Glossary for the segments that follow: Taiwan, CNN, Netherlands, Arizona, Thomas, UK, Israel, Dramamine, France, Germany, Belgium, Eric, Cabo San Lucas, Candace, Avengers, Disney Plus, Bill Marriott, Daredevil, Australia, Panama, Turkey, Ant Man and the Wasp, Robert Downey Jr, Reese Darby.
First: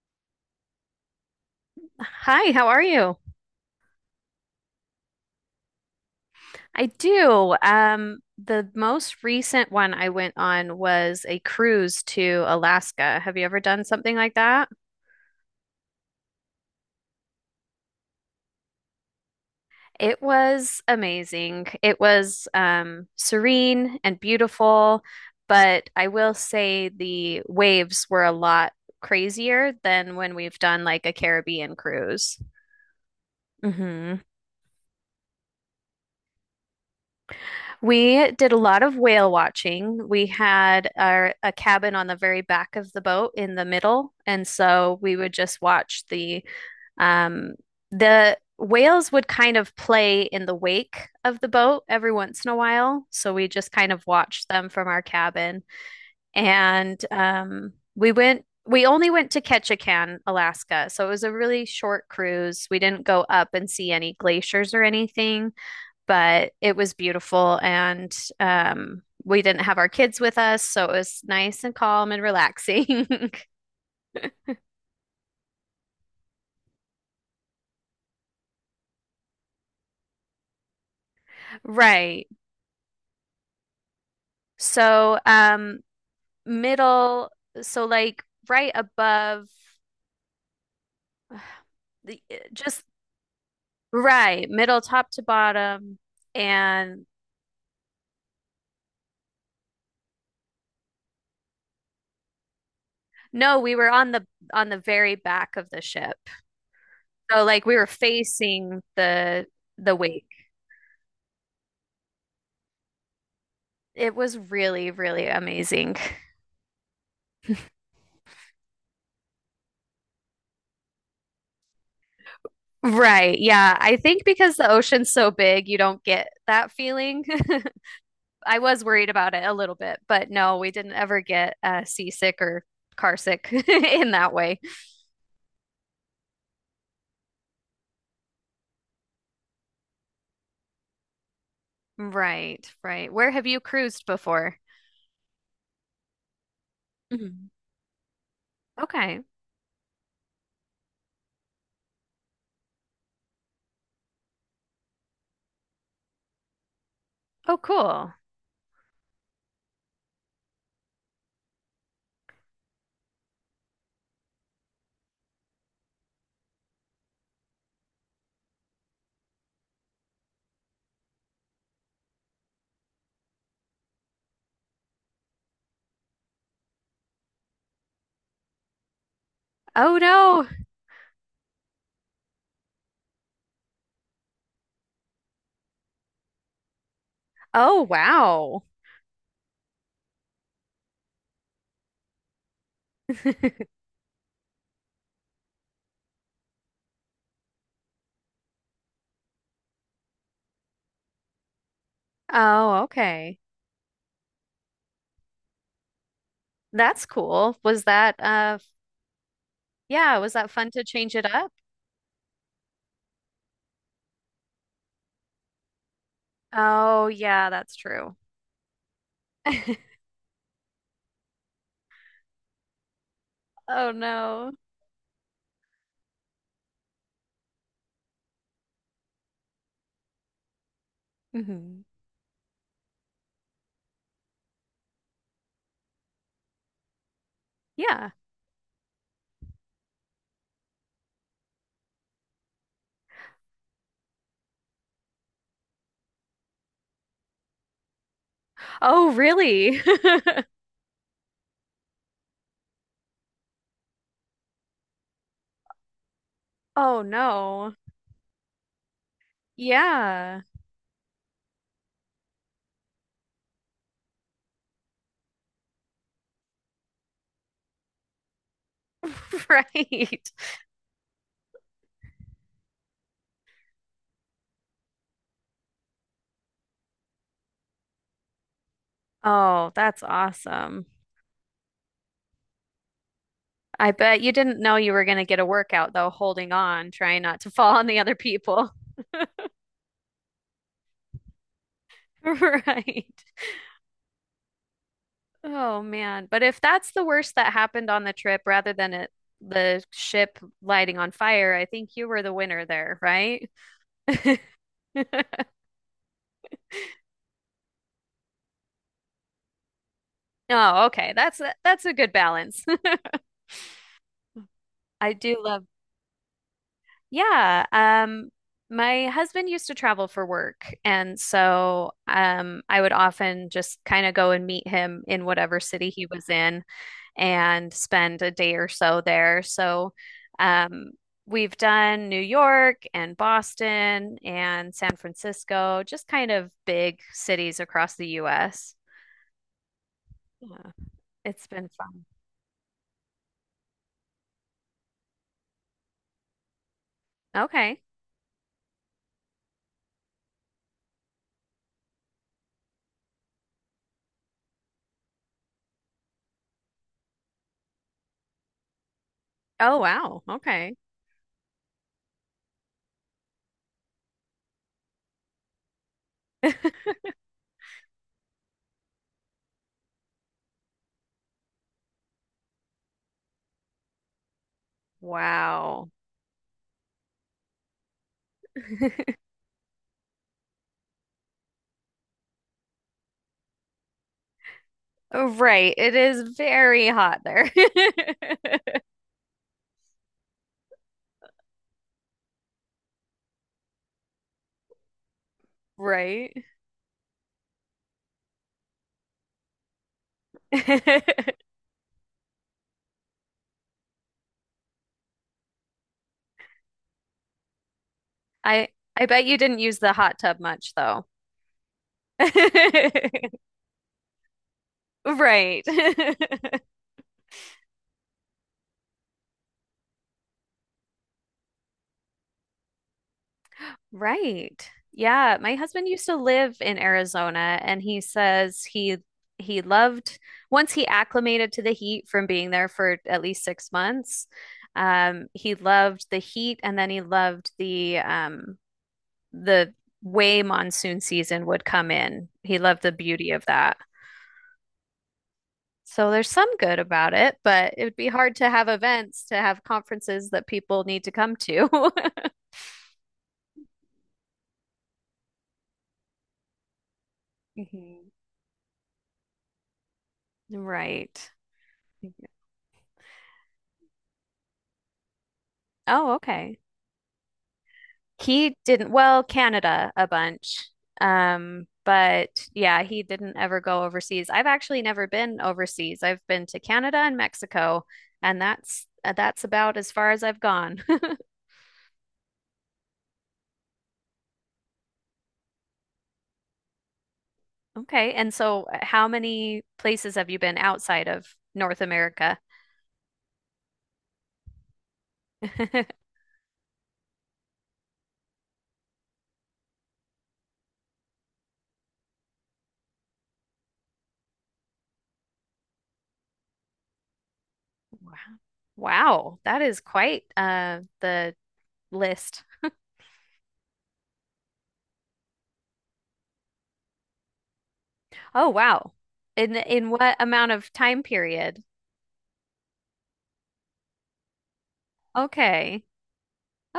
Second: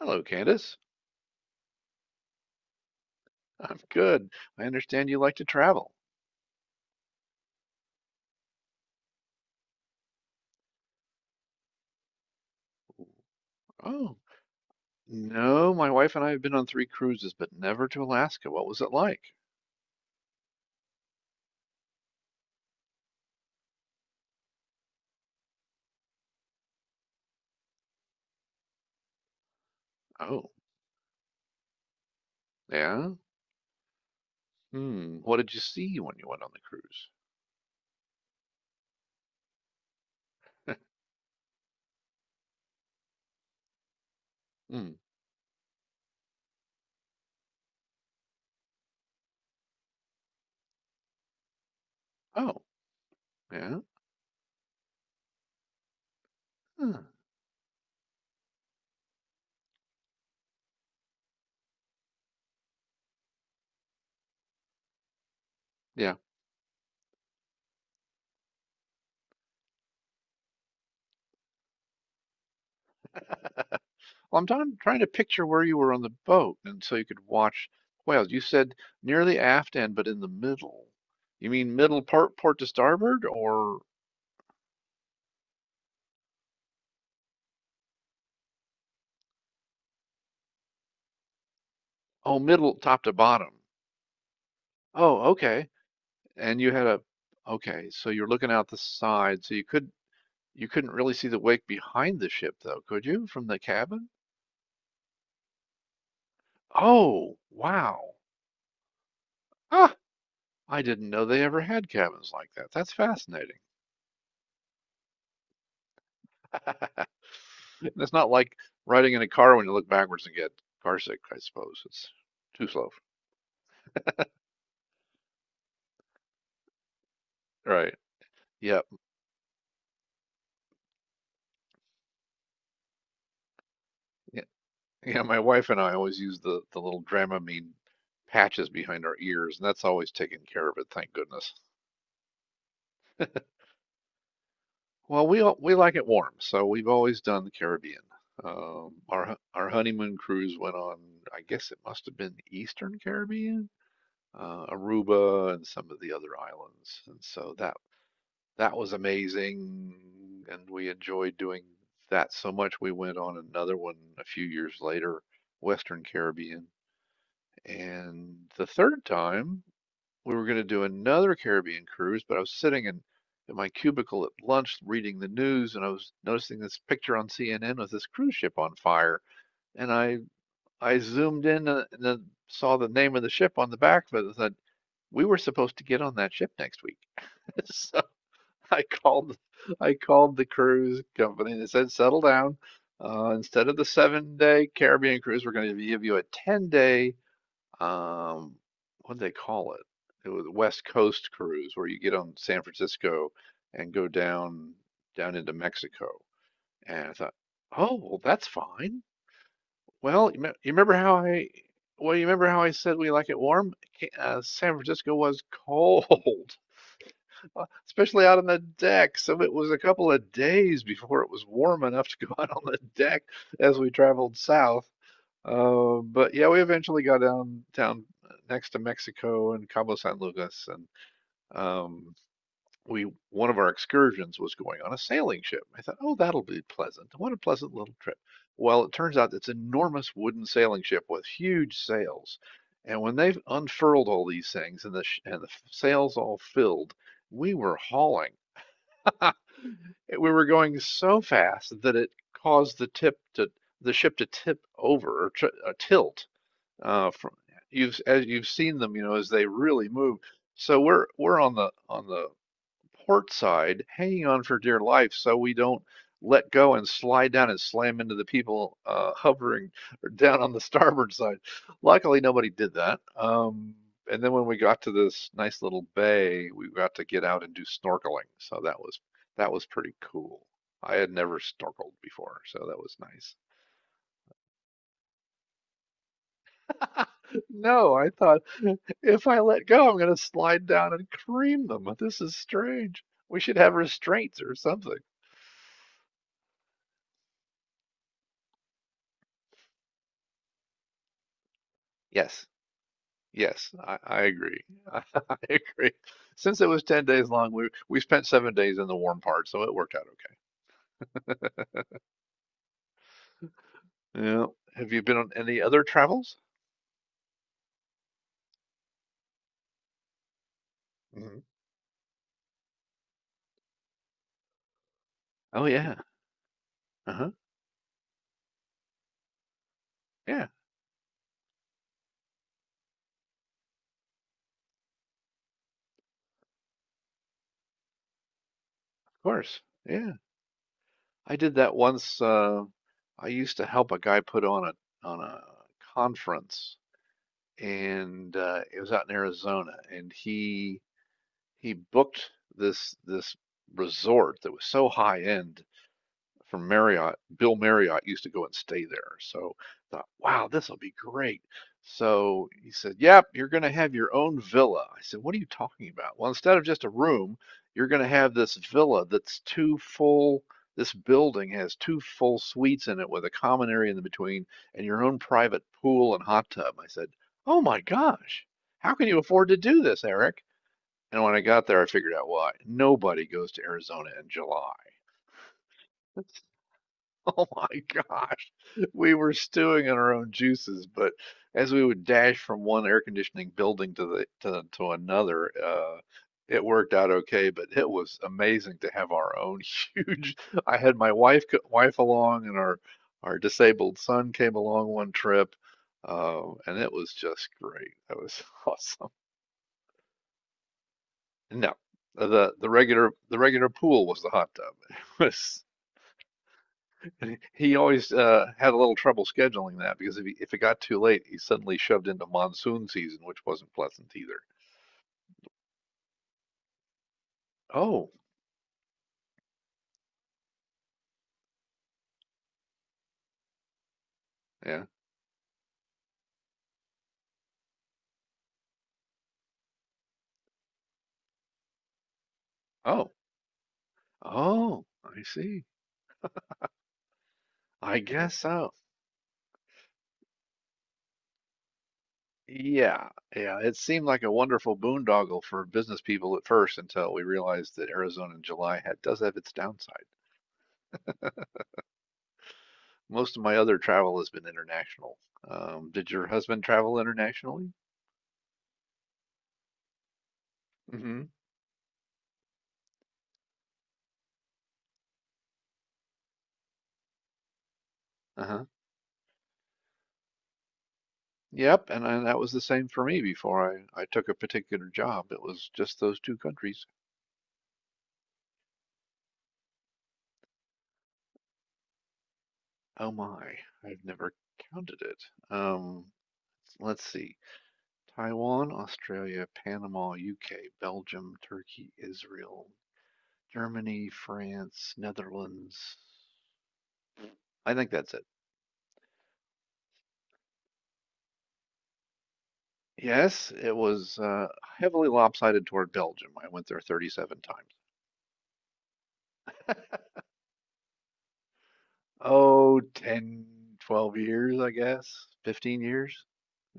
Hello, Candace. Hi, how are you? I'm good. I understand you like to travel. I do. The most recent one I went on was a cruise to Alaska. Have you ever done something Oh, like that? no, my wife and I have been on three cruises, but never to Alaska. What was it like? It was amazing. It was serene and beautiful, but I will say the waves were a lot crazier than when Oh, we've done like a Caribbean cruise. yeah. hmm Hmm. What did you see when you went on the cruise? We did a lot of whale watching. We had a cabin on the very back of the boat in the middle, and Hmm. so we would just watch um, the whales would kind of play in the wake of the boat every once in a Oh, while. So we just yeah. kind of watched them from our cabin, Hmm. and we went. We only went to Ketchikan, Alaska, so it was a really short cruise. We didn't go up and see any glaciers or anything, Yeah. but it was beautiful and we didn't have our kids with us, so it was nice and calm and relaxing. Well, I'm trying to picture where you were on the boat, and so you could watch whales. You said near the aft end, but in the middle. You mean middle Right. port, port to starboard, or So um Middle, so like right above oh, middle, just top to bottom? right, middle top to Oh, okay. bottom. And you had a, And okay, so you're looking out the side, so you could you couldn't really see the wake behind the ship though, could you, from no, the we were cabin? on the very back of the ship. Oh, So like we were wow. facing the Ah, wake. I didn't know they ever had cabins like that. That's fascinating. It was really, really amazing. It's not like riding in a car when you look backwards and get carsick, I suppose. It's too slow. Right. Yeah. I think because the ocean's so big, you don't get that feeling. Right. I was Yep. worried about it a little bit, but no, we didn't ever get seasick or car sick in that Yeah. way. Yeah, my wife and I always use the little Dramamine patches behind our ears, and that's always taken care of it, thank goodness. Right. Right. Where have you cruised before? Well, we all, we like it warm, so we've always done Mhm. the Caribbean. Okay. Our our honeymoon cruise went on, I guess it must have been the Eastern Caribbean, Aruba and some of the other islands. And so Oh, that cool. that was amazing, and we enjoyed doing that so much. We went on another one a few years later, Western Caribbean. And the third time we were going to do another Caribbean cruise, but I was in my cubicle at lunch reading the news and I was noticing this picture on CNN with this cruise ship on fire. And Oh, I, no. I zoomed in and then saw the name of the ship on the back of it and said, we were supposed to get on that ship next week. Oh, So wow. I called, I called the cruise company and said, settle down. Instead of the 7 day Caribbean cruise, we're going to give you a 10 day um what do they call it? It was West Coast cruise where you get on San Oh, Francisco okay. and go down down into Mexico. That's And I thought, cool. Oh, well, that's fine. Yeah, Well, was you, me that fun you to remember change how it I up? well, you remember how I said we like it warm? San Francisco was cold, Oh, yeah, that's true. especially out on the deck. So it was a couple of days before it was warm enough to go out on the deck as we Oh, traveled no. south. But yeah, we eventually got down down next to Mexico and Cabo San Lucas, and hmm um, we one of our excursions was going on a sailing ship. I thought, oh, that'll be pleasant. What a pleasant little Yeah. trip. Well, it turns out it's an enormous wooden sailing ship with huge sails, and when they've unfurled all these things and the sh and the sails all filled, we were hauling. Oh, really? We were going so fast that it caused the ship to tip over or tr tilt Oh, from no. you've as you've seen them, you know, as they really move. Yeah. So we're on the port side, hanging on for dear life, so we don't let go and slide down and slam into the people hovering Right. down on the starboard side. Luckily, nobody did that. And then when we got to this nice little bay, we got to get out and do snorkeling. So that was Oh, pretty that's cool. awesome. I had never snorkeled before, so that was nice. I bet you didn't know you were going to get a workout, though, holding on, trying not to fall on No, the I other thought people. if I let go, I'm going to slide down and cream them. This is strange. Right. We should have restraints or something. Oh, man. But if that's the worst that happened on the trip, rather than the ship lighting on fire, I think you were the Yes, winner there, right? yes, I agree. I, agree. Since it was 10 days long, we spent 7 days in the warm part, so it worked out Oh, okay. That's that's a good balance. okay. Yeah. Have you I been on do any love. other travels? Yeah, my husband used to travel for work, and Hmm. so I would often just kind of go and meet him in whatever Oh, city yeah. he was in Uh-huh. and spend a day or so there. So Yeah, of um, we've done New York and Boston and San Francisco, just kind of big cities across the US. course. Yeah. Yeah, I it's did been that fun. once. I used to help a guy put on a conference Okay. and it was out in Arizona, and he booked this resort that was so high end from Marriott, Bill Marriott used to go and stay there. So Oh, I thought, wow. wow, this will Okay. be great. So he said, yep, you're going to have your own villa. I said, what are you talking about? Well, instead of just a room, you're going to have this villa that's this building has two full suites in it with a common area in the between and your own private Wow. pool and hot tub. I said, oh my gosh, how can you afford to do this, Eric? And when I got there, I figured out why. Nobody goes to Arizona in July. Oh, right. It is It's very hot Oh there. my gosh. We were stewing in our own juices, but as we would dash from one air conditioning building to to another, Right. it worked out okay, but it was amazing to have our own huge. I had I my wife wife along and our disabled son came along one trip, and it was just great. That was I awesome. bet you didn't use the hot tub much though. No, the regular pool was the hot tub. It was Right. he always had a little trouble scheduling that because if it got too late, he suddenly shoved into monsoon season, which wasn't pleasant either. Right. Yeah, my husband used to live in Arizona and he Oh, says he loved, once he acclimated to the heat from being there for at least 6 months. yeah. He loved the heat and then he loved the way monsoon season would come in. He loved the Oh, beauty of that. oh, I see. So there's some good about it, but it would I be guess hard to have so. events, to have conferences that people need to come to. Yeah, yeah. It seemed like a wonderful boondoggle for business people at first until we realized that Mhm. Arizona in July does have its downside. Right. Most of my other travel has been international. Did Oh, your okay. husband travel internationally? He didn't, well, Canada a bunch. Mm-hmm. But yeah, he didn't ever go overseas. I've actually never been overseas. I've been to Canada and Mexico, and Uh-huh. That's about as far as I've gone. Yep, and that was the same for me before I took a particular job. It was just those two countries. Okay. And so, how many places have you been outside of North America? Oh my, I've never counted it. Um, let's see. Taiwan, Australia, Panama, UK, Belgium, Turkey, Israel, Germany, France, Netherlands. I think that's Wow. it. Wow, that is quite the list. Yes, it was heavily lopsided toward Belgium. I went there 37 Oh, wow. Times. In what amount of time period? Oh, 10, 12 years, I guess. 15 Okay. years.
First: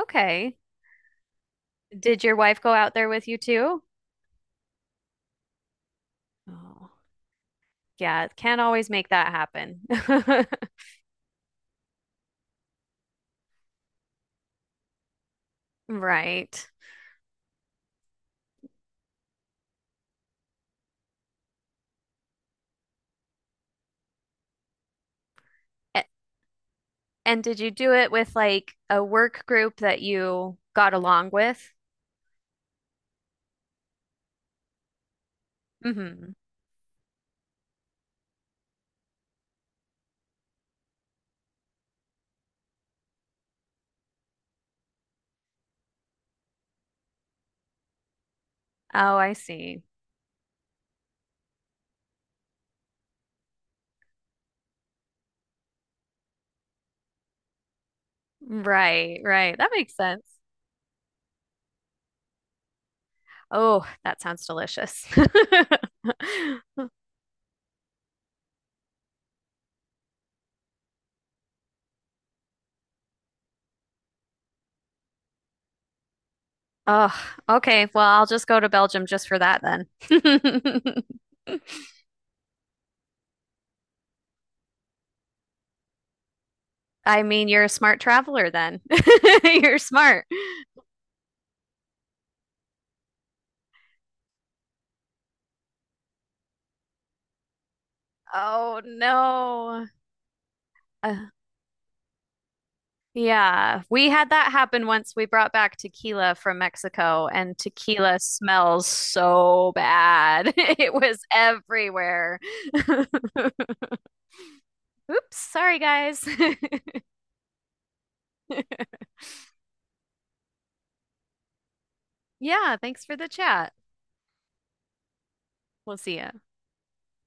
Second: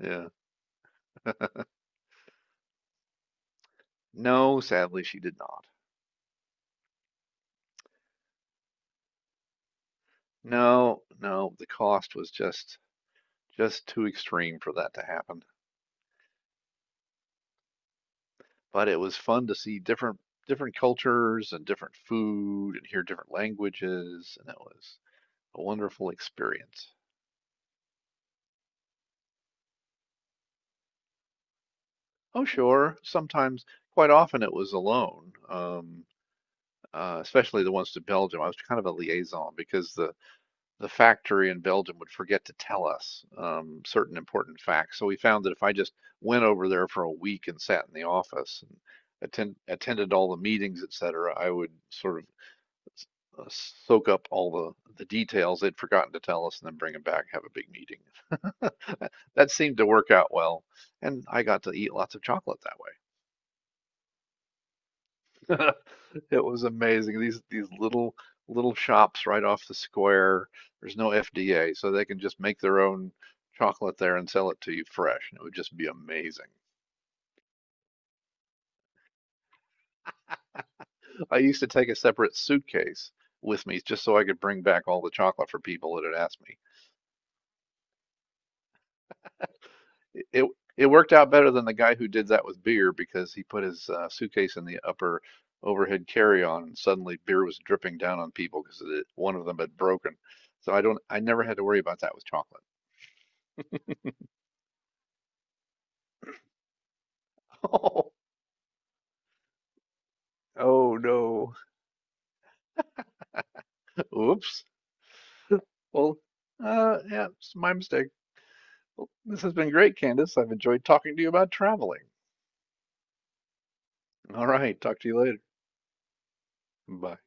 Yeah. Did your wife go out there with you too? No, sadly, she did not. Oh, yeah, can't always make that happen. No, no, the cost was just too extreme for that to happen. Right. But it was fun to see different cultures and different food and hear different languages, and it was a A- wonderful experience. And did you do it with like a work group that you got along with? Oh, sure, sometimes, quite often, it was alone, hmm especially the ones to Belgium. I was kind of a liaison because the factory in Belgium would forget to tell us certain important facts. So we found that if I just went over there for a week and sat in the office and Oh, I see. attended all the meetings, et cetera, I would sort of uh, soak up all the details they'd forgotten to tell us and then bring them back, and have a big meeting. Right, That right. That seemed to makes work sense. out well. And I got to eat lots of chocolate that way. Oh, that sounds delicious. It was amazing. These little little shops right off the square. There's no FDA, so they can just make their own chocolate there and sell it to you fresh, and it would just be amazing. Oh, okay. Well, I'll just go to Belgium just for that then. I used to take a separate suitcase with me just so I could bring back all the chocolate for people that had asked me. I mean, you're a smart traveler then. You're It smart. it, it worked out better than the guy who did that with beer because he put his suitcase in the upper overhead carry-on, and suddenly beer was dripping down on people because Oh, one of them had no. broken. So I Uh, never had to worry about that with chocolate. yeah, we had that happen once. We brought back tequila from Mexico, and Oh, tequila smells so bad. It oh was no. everywhere. Oops. Oops, sorry, Well, guys. Yeah, it's my mistake. Well, this has been great, Candace. I've enjoyed talking to you about traveling. Yeah, thanks for the chat. All right, talk to you later. We'll see ya. Bye.